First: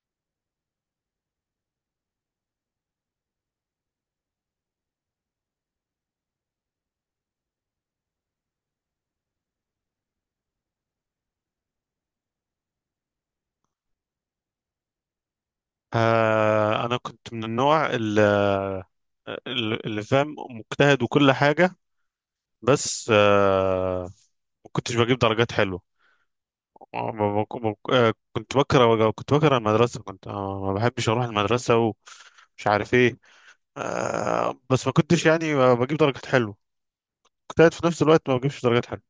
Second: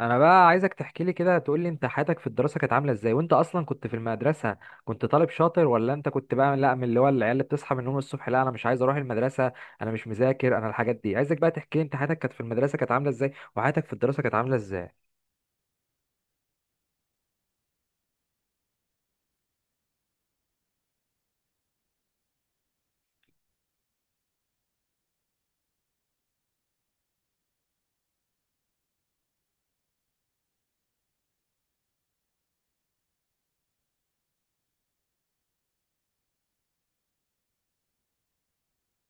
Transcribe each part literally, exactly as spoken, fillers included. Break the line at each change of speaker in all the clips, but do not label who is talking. انا بقى عايزك تحكي لي كده، تقول لي انت حياتك في الدراسه كانت عامله ازاي، وانت اصلا كنت في المدرسه كنت طالب شاطر، ولا انت كنت بقى لا من اللي هو العيال اللي بتصحى من النوم الصبح لا انا مش عايز اروح المدرسه، انا مش مذاكر، انا الحاجات دي. عايزك بقى تحكي لي انت حياتك كانت في المدرسه كانت عامله ازاي، وحياتك في الدراسه كانت عامله ازاي؟
آه أنا كنت من النوع اللي, اللي فاهم، مجتهد وكل حاجة. بس آه ما كنتش بجيب درجات حلوة. ما- ما- ما- ما- آه، كنت بكره كنت بكره المدرسة، كنت آه، ما بحبش أروح المدرسة ومش عارف إيه. آه بس ما كنتش يعني بجيب درجات حلوة. مجتهد في نفس الوقت ما بجيبش درجات حلوة.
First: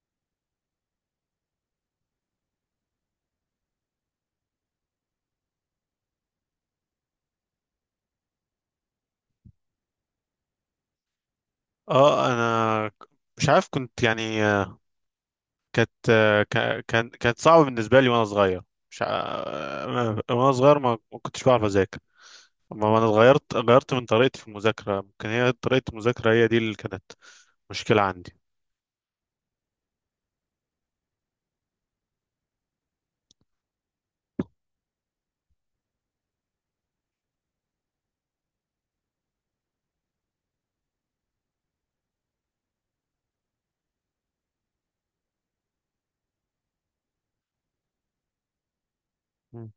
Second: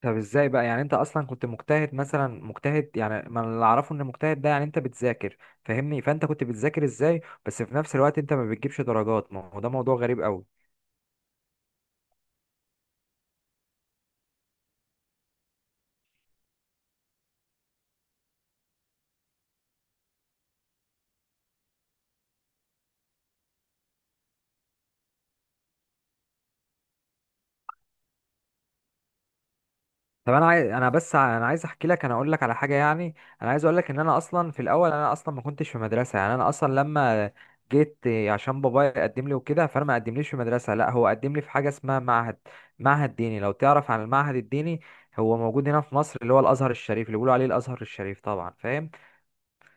طب ازاي بقى يعني انت اصلا كنت مجتهد، مثلا مجتهد يعني، ما اللي اعرفه ان مجتهد ده يعني انت بتذاكر، فاهمني؟ فانت كنت بتذاكر ازاي بس في نفس الوقت انت ما بتجيبش درجات؟ ما هو ده موضوع غريب قوي.
اه أنا مش عارف، كنت يعني آه، كانت كا- كان كانت صعبة بالنسبة لي وأنا صغير. مش ع- وأنا صغير ما ما كنتش بعرف أذاكر. أما أنا اتغيرت غيرت من طريقتي في المذاكرة. ممكن هي طريقة المذاكرة هي دي اللي كانت مشكلة عندي.
طب انا عايز انا بس ع- انا عايز احكي لك، انا اقول لك على حاجه يعني. انا عايز اقول لك ان انا اصلا في الاول انا اصلا ما كنتش في مدرسه، يعني انا اصلا لما جيت إيه، عشان بابايا قدم لي وكده فانا ما قدمليش في مدرسه، لا هو قدم لي في حاجه اسمها معهد، معهد ديني، لو تعرف عن المعهد الديني. هو موجود هنا في مصر اللي هو الازهر الشريف، اللي بيقولوا عليه الازهر الشريف طبعا، فاهم؟
مم.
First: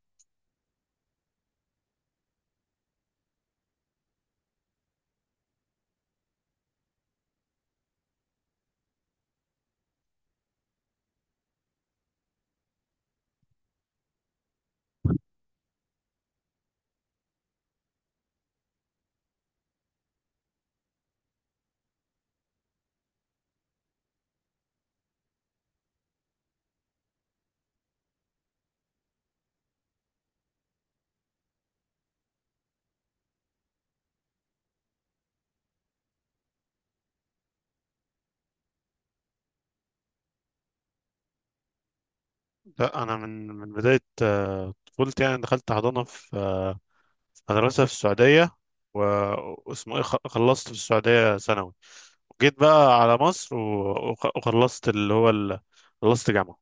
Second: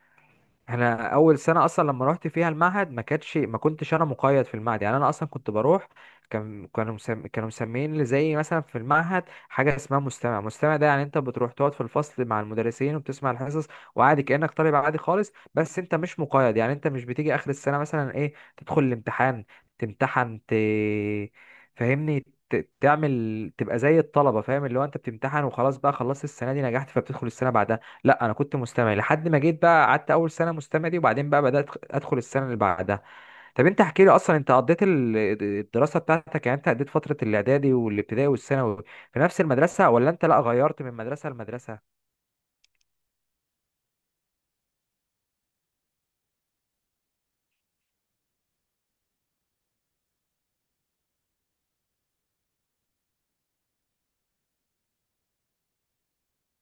انا اول سنه اصلا لما رحت فيها المعهد ما كانتش ما كنتش انا مقيد في المعهد، يعني انا اصلا كنت بروح كان كانوا مسم... كانوا مسميين لي زي مثلا في المعهد حاجه اسمها مستمع. مستمع ده يعني انت بتروح تقعد في الفصل مع المدرسين وبتسمع الحصص وعادي كانك طالب عادي خالص، بس انت مش مقيد، يعني انت مش بتيجي اخر السنه مثلا ايه تدخل الامتحان تمتحن ت... فاهمني، ت- تعمل تبقى زي الطلبه، فاهم؟ اللي هو انت بتمتحن وخلاص بقى، خلصت السنه دي نجحت فبتدخل السنه بعدها. لا انا كنت مستمع لحد ما جيت بقى قعدت اول سنه مستمع دي، وبعدين بقى بدات ادخل السنه اللي بعدها. طب انت احكي لي اصلا، انت قضيت ال- الدراسه بتاعتك يعني، انت قضيت فتره الاعدادي والابتدائي والثانوي في نفس المدرسه، ولا انت لا غيرت من مدرسه لمدرسه؟
لا، أنا من من بداية آه، طفولتي، يعني دخلت حضانة في آه، في مدرسة في السعودية. و- واسمه إيه، خ- خلصت في السعودية ثانوي، وجيت بقى على مصر و- وخ- وخلصت اللي هو ال- خلصت جامعة.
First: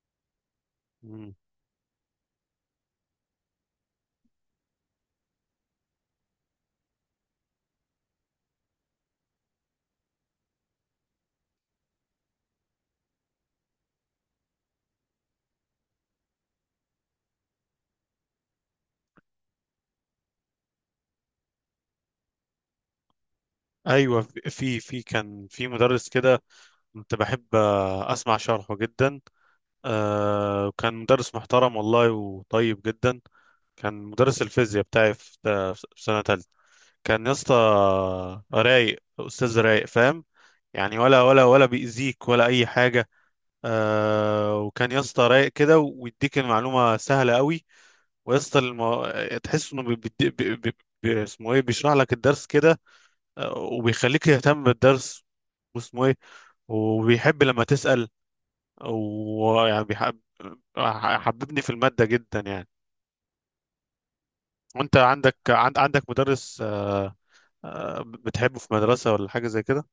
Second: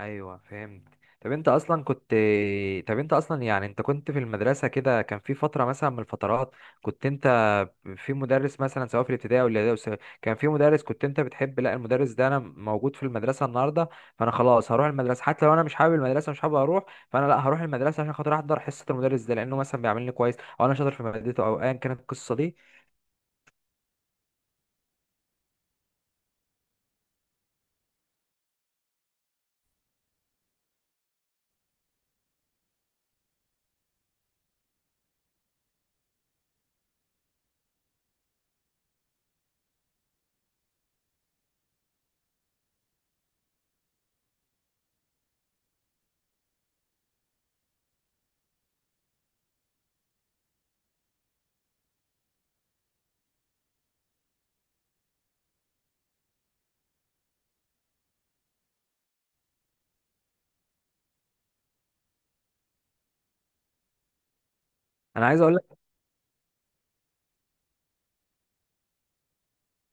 ايوه فهمت. طب
مم.
انت اصلا كنت طب انت اصلا يعني انت كنت في المدرسه كده، كان في فتره مثلا من الفترات كنت انت في مدرس مثلا، سواء في الابتدائي او الاعدادي أو الثانوي، كان في مدرس كنت انت بتحب، لا المدرس ده انا موجود في المدرسه النهارده، فانا خلاص هروح المدرسه حتى لو انا مش حابب المدرسه، مش حابب اروح، فانا لا هروح المدرسه عشان خاطر احضر حصه المدرس ده، لانه مثلا بيعاملني كويس، او انا شاطر في مادته، او ايا كانت القصه دي.
أيوة، في في في كان في مدرس كده كنت بحب آه، أسمع شرحه جدا. آه، وكان مدرس محترم والله وطيب جدا. كان مدرس الفيزياء بتاعي في في سنة تالتة. كان يا اسطى رايق، أستاذ رايق فاهم، يعني ولا ولا ولا بيأذيك ولا أي حاجة. آه وكان يا اسطى رايق كده، ويديك المعلومة سهلة قوي. ويا اسطى المو... تحس إنه بي... بي... بي... بي... بي- اسمه إيه، بيشرح لك الدرس كده. آه، وبيخليك يهتم بالدرس، واسمه إيه، وبيحب لما تسأل، ويعني بيحب حببني في المادة جدا يعني. وانت
انا
عندك،
عايز اقول
عند عندك مدرس آه، آه، بتحبه في مدرسة ولا حاجة زي كده؟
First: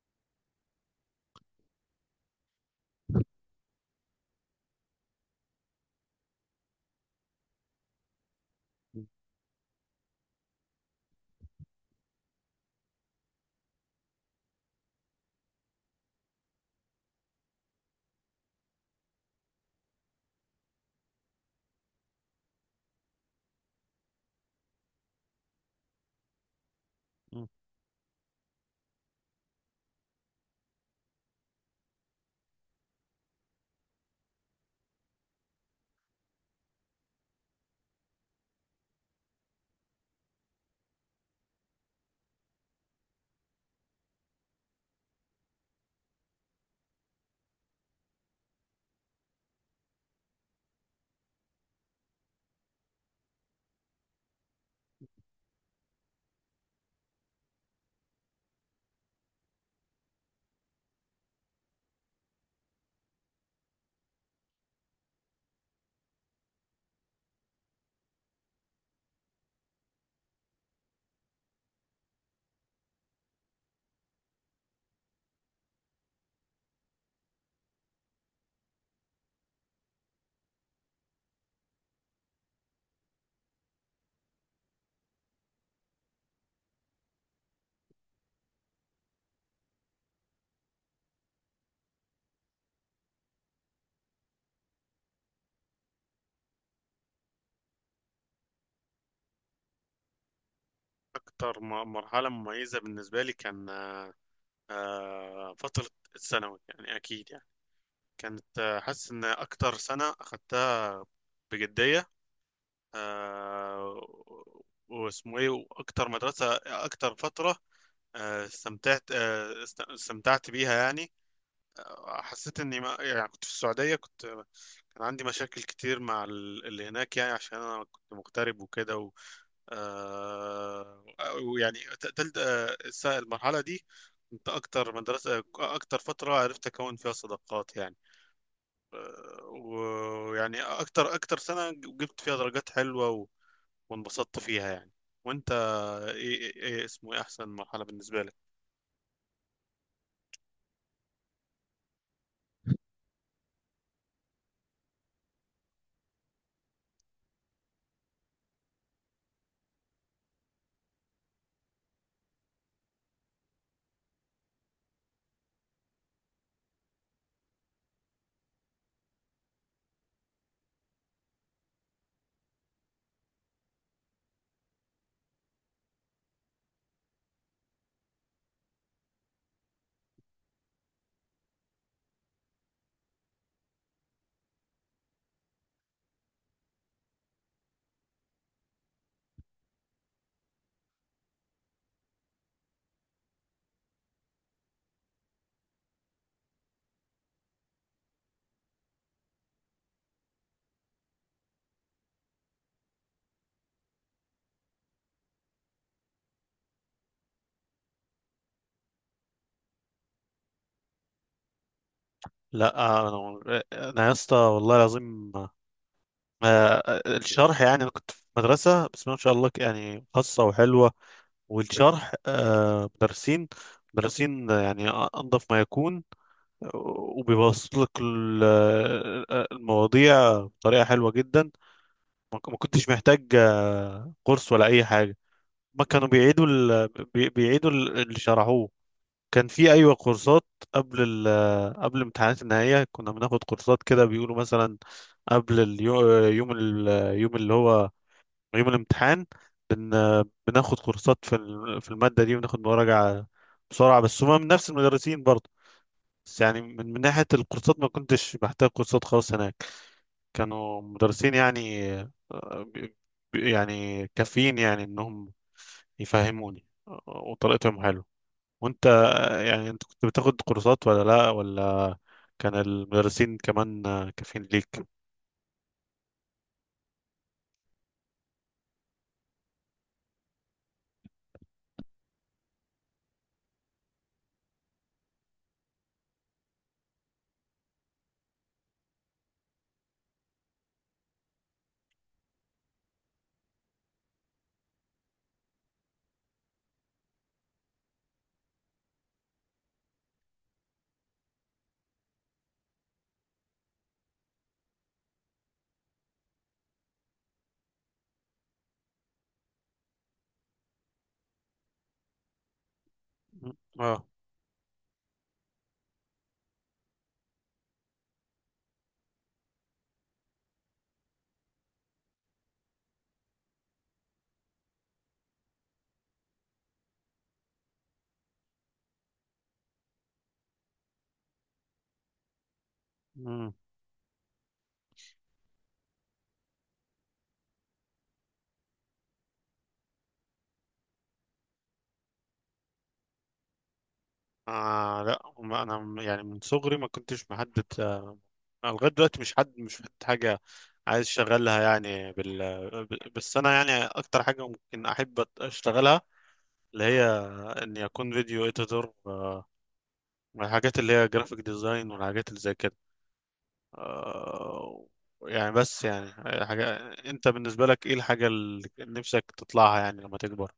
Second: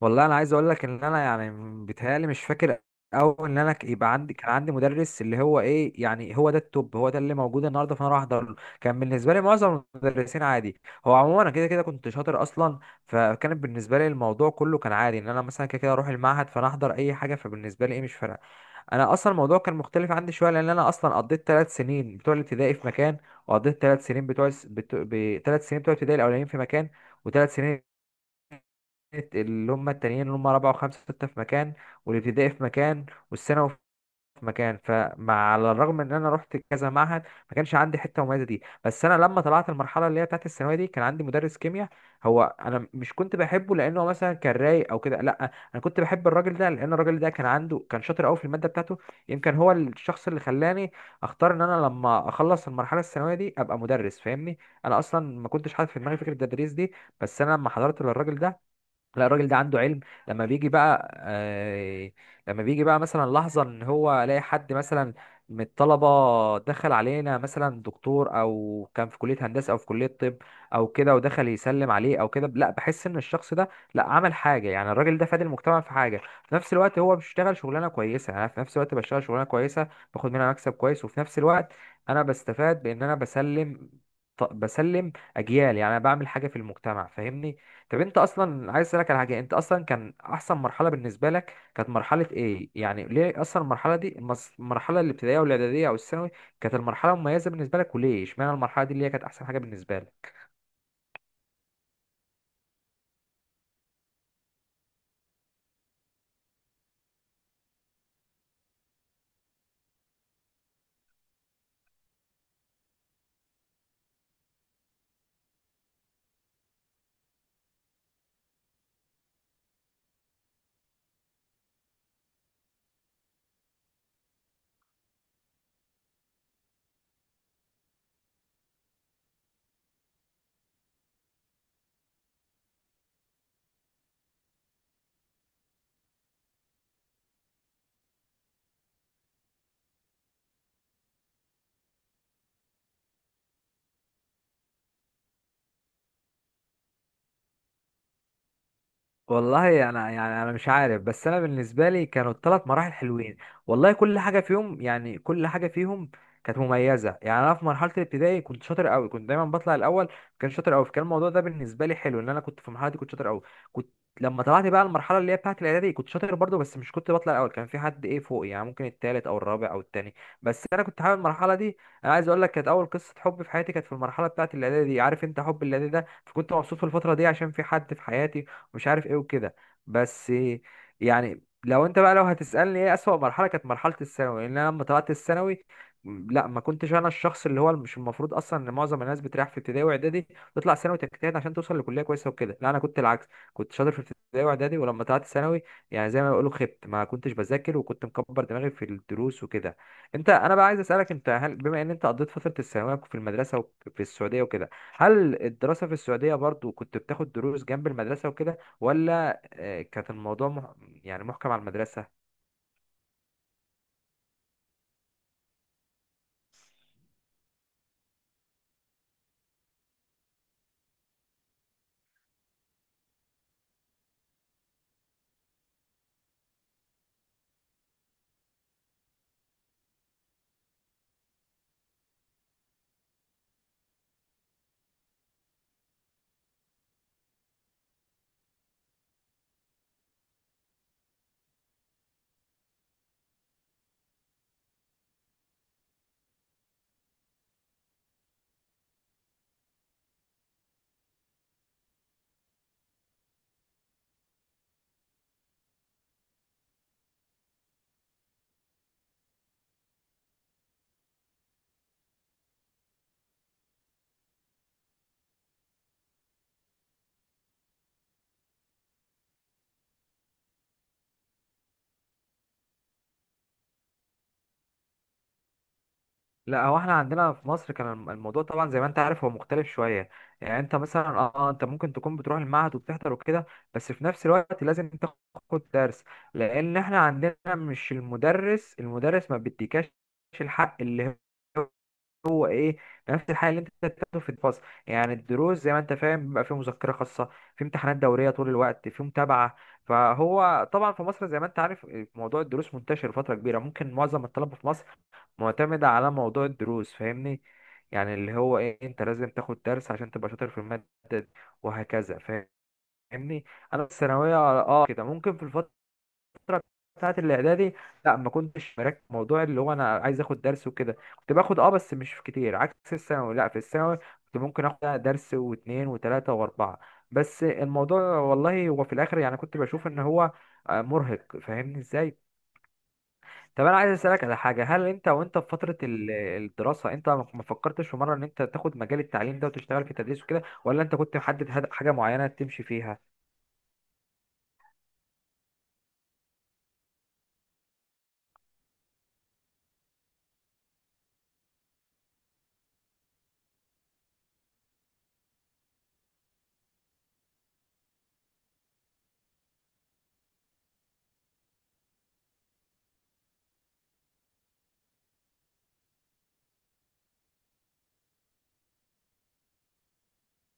والله انا عايز اقول لك ان انا يعني بيتهيألي مش فاكر، او ان انا ك- يبقى عندي كان عندي مدرس اللي هو ايه يعني، هو ده التوب، هو ده اللي موجود النهارده فانا راح احضر له. كان بالنسبه لي معظم المدرسين عادي، هو عموما انا كده كده كنت شاطر اصلا، فكان بالنسبه لي الموضوع كله كان عادي ان انا مثلا كده كده اروح المعهد، فانا احضر اي حاجه، فبالنسبه لي ايه مش فارقه. انا اصلا الموضوع كان مختلف عندي شويه لان انا اصلا قضيت ثلاث سنين بتوع الابتدائي في مكان، وقضيت ثلاث سنين بتوع الس- بتو... ب... ثلاث سنين بتوع الابتدائي الاولانيين في مكان،
مم.
وثلاث سنين اللي هم التانيين اللي هم رابعة وخمسة وستة في مكان، والابتدائي في مكان، والثانوي في مكان. فمع على الرغم ان انا رحت كذا معهد ما كانش عندي حته مميزه دي، بس انا لما طلعت المرحله اللي هي بتاعت الثانويه دي كان عندي مدرس كيمياء، هو انا مش كنت بحبه لانه هو مثلا كان رايق او كده، لا انا كنت بحب الراجل ده لان الراجل ده كان عنده كان شاطر قوي في الماده بتاعته. يمكن هو الشخص اللي خلاني اختار ان انا لما اخلص المرحله الثانويه دي ابقى مدرس، فاهمني؟ انا اصلا ما كنتش حاطط في دماغي فكره التدريس دي، بس انا لما حضرت للراجل ده، لا الراجل ده عنده علم، لما بيجي بقى آه لما بيجي بقى مثلا لحظة ان هو الاقي حد مثلا من الطلبة دخل علينا مثلا دكتور، او كان في كلية هندسة او في كلية طب او كده، ودخل يسلم عليه او كده، لا بحس ان الشخص ده لا عمل حاجة، يعني الراجل ده فاد المجتمع في حاجة، في نفس الوقت هو بيشتغل شغلانة كويسة، انا في نفس الوقت بشتغل شغلانة كويسة، باخد منها مكسب كويس، وفي نفس الوقت انا بستفاد بان انا بسلم بسلم اجيال، يعني انا بعمل حاجة في المجتمع، فاهمني؟ طب انت اصلا عايز اسالك على حاجه، انت اصلا كان احسن مرحله بالنسبه لك كانت مرحله ايه يعني؟ ليه اصلا المرحله دي المس- المرحله الابتدائيه والاعداديه او الثانوي كانت المرحله المميزه بالنسبه لك، وليه اشمعنى المرحله دي اللي هي كانت احسن حاجه بالنسبه لك؟
أكتر م- مرحلة مميزة بالنسبة لي كان آه، فترة الثانوي، يعني أكيد. يعني كانت آه، حاسس إن أكتر سنة أخدتها بجدية، آه، واسمه إيه، وأكتر مدرسة، أكتر فترة آه، استمتعت آه، است- استمتعت بيها يعني. حسيت اني، ما يعني كنت في السعودية، كنت كان عندي مشاكل كتير مع ال- اللي هناك، يعني عشان انا كنت مغترب وكده و... آه... ويعني ت- تلت آه، الس- المرحلة دي كنت اكتر مدرسة، اكتر فترة عرفت اكون فيها صداقات يعني. ويعني اكتر اكتر سنة جبت فيها درجات حلوة، و... وانبسطت فيها يعني. وانت، ايه, إيه إيه اسمه ايه احسن مرحلة بالنسبة لك؟
والله انا يعني انا مش عارف، بس انا بالنسبه لي كانوا الثلاث مراحل حلوين. والله كل حاجه فيهم يعني كل حاجه فيهم كانت مميزه. يعني انا في مرحله الابتدائي كنت شاطر قوي، كنت دايما بطلع الاول، كان شاطر قوي، فكان الموضوع ده بالنسبه لي حلو ان انا كنت في المرحله دي كنت شاطر قوي كنت. لما طلعت بقى المرحله اللي هي بتاعه الاعدادي كنت شاطر برضو، بس مش كنت بطلع الاول، كان في حد ايه فوقي، يعني ممكن التالت او الرابع او التاني، بس انا كنت حابب المرحله دي. انا عايز اقول لك كانت اول قصه حب في حياتي كانت في المرحله بتاعه الاعدادي دي، عارف انت حب الاعدادي ده، فكنت مبسوط في الفتره دي عشان في حد في حياتي، ومش عارف ايه وكده. بس يعني، لو انت بقى لو هتسألني ايه أسوأ مرحلة، كانت مرحلة الثانوي، لان انا لما طلعت الثانوي، م- لا ما كنتش انا الشخص اللي هو، مش المفروض اصلا ان معظم الناس بتريح في ابتدائي واعدادي، تطلع ثانوي تجتهد عشان توصل لكلية كويسة وكده، لا انا كنت العكس، كنت شاطر في ابتدائي واعدادي، ولما طلعت ثانوي يعني زي ما بيقولوا خبت، ما كنتش بذاكر وكنت مكبر دماغي في الدروس وكده. انت انا بقى عايز اسالك، انت هل بما ان انت قضيت فتره الثانويه في المدرسه وفي السعوديه وكده، هل الدراسه في السعوديه برضو كنت بتاخد دروس جنب المدرسه وكده، ولا آه، كانت الموضوع مح... يعني محكم على المدرسة؟
لا، انا انا يا اسطى والله العظيم، آه، الشرح يعني، انا كنت في مدرسه بسم الله ما شاء الله يعني، خاصه وحلوه، والشرح آه، مدرسين مدرسين يعني انظف ما يكون، وبيبسط لك ال- آه، المواضيع بطريقه حلوه جدا. ما ك- ما كنتش محتاج آه، كورس ولا اي حاجه. ما كانوا بيعيدوا ال... بي- بيعيدوا ال- اللي شرحوه. كان في، ايوه، كورسات قبل ال... آه، قبل امتحانات النهائيه. كنا بناخد كورسات كده، بيقولوا مثلا قبل اليوم، يوم ال... آه، يوم اللي هو يوم الامتحان بن... بناخد كورسات في ال- في المادة دي، وناخد مراجعة بسرعة، بس هما من نفس المدرسين برضه. بس يعني من, من ناحية الكورسات، ما كنتش بحتاج كورسات خالص هناك. كانوا مدرسين يعني آه، ب- ب- يعني كافيين، يعني انهم يفهموني، آه، وطريقتهم حلوة. وانت آه، يعني انت كنت بتاخد كورسات ولا لا ولا كان المدرسين كمان آه، كافيين ليك؟
لا هو احنا عندنا في مصر كان الم- الموضوع طبعا زي ما انت عارف هو مختلف شوية، يعني انت مثلا اه آه، انت ممكن تكون بتروح المعهد وبتحضر وكده، بس في نفس الوقت لازم تاخد درس، لان احنا عندنا مش المدرس المدرس ما بيديكاش الحق اللي هو ايه، نفس الحاجه اللي انت بتاخده في الفصل، يعني الدروس زي ما انت فاهم بيبقى فيه مذكره خاصه، في امتحانات دوريه طول الوقت، في متابعه، فهو طبعا في مصر زي ما انت عارف موضوع الدروس منتشر فتره كبيره، ممكن معظم الطلبه في مصر معتمده على موضوع الدروس، فاهمني؟ يعني اللي هو ايه، انت لازم تاخد درس عشان تبقى شاطر في الماده دي، وهكذا، فاهمني؟
م-
انا في
اه
الثانويه اه كده ممكن، في الفتره الفترة بتاعت الإعدادي لا ما كنتش مركز في موضوع اللي هو أنا عايز آخد درس وكده، كنت باخد أه بس مش كتير، عكس الثانوي، لا في الثانوي كنت ممكن آخد درس واتنين وتلاتة وأربعة، بس الموضوع والله هو في الآخر يعني كنت بشوف إن هو آه، مرهق، فاهمني إزاي؟ طب أنا عايز أسألك على حاجة، هل أنت وأنت في فترة ال- الدراسة، أنت ما ما فكرتش في مرة إن أنت تاخد مجال التعليم ده وتشتغل في التدريس وكده، ولا أنت كنت محدد هد- حاجة معينة تمشي فيها؟
آه لا، ما انا م- يعني من صغري ما كنتش محدد آه، أنا لغايه دلوقتي مش حد، مش حد حاجه عايز اشتغلها يعني بال ب- بس انا يعني اكتر حاجه ممكن احب أت- اشتغلها، اللي هي اني اكون فيديو اديتور، الحاجات اللي هي جرافيك ديزاين والحاجات اللي زي كده. آه يعني، بس يعني حاجه. انت بالنسبه لك ايه الحاجه اللي نفسك تطلعها يعني لما تكبر؟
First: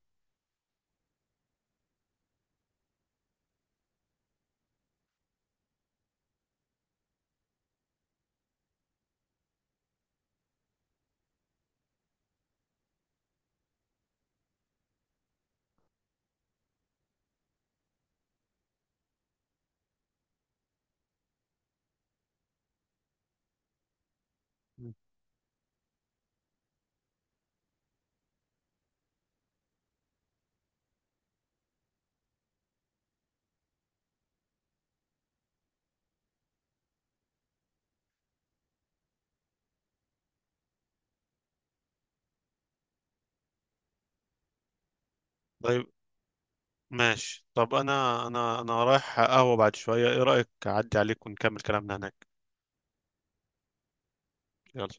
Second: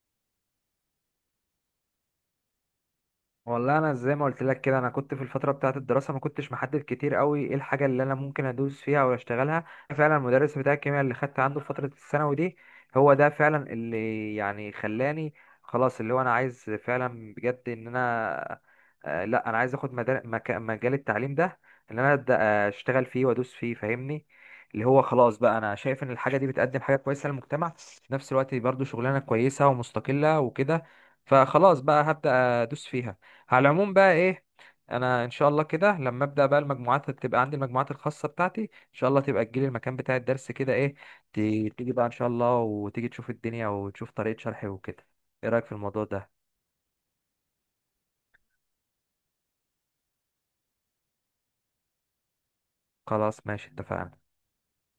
والله انا زي ما قلت لك كده انا كنت في الفتره بتاعه الدراسه ما كنتش محدد كتير قوي ايه الحاجه اللي انا ممكن ادوس فيها او اشتغلها، فعلا المدرس بتاع الكيمياء اللي خدت عنده في فتره الثانوي دي هو ده فعلا اللي يعني خلاني، خلاص اللي هو انا عايز فعلا بجد ان انا آه، لا انا عايز اخد مدار- مك- مجال التعليم ده، ان انا ابدا آه، اشتغل فيه وادوس فيه، فاهمني؟ اللي هو خلاص بقى، انا شايف ان الحاجه دي بتقدم حاجه كويسه للمجتمع، في نفس الوقت برضو شغلانه كويسه ومستقله وكده، فخلاص بقى هبدا ادوس فيها. على العموم بقى ايه، انا ان شاء الله كده لما ابدا بقى المجموعات تبقى عندي، المجموعات الخاصه بتاعتي ان شاء الله، تبقى تجيلي المكان بتاع الدرس كده، ايه ت- تيجي بقى ان شاء الله، وتيجي تشوف الدنيا وتشوف طريقه شرحي وكده، ايه رايك في
طيب،
الموضوع ده؟
ماشي. طب انا انا انا رايح قهوه بعد شويه، ايه رايك اعدي عليك ونكمل كلامنا هناك؟
خلاص، ماشي، اتفقنا.
يلا.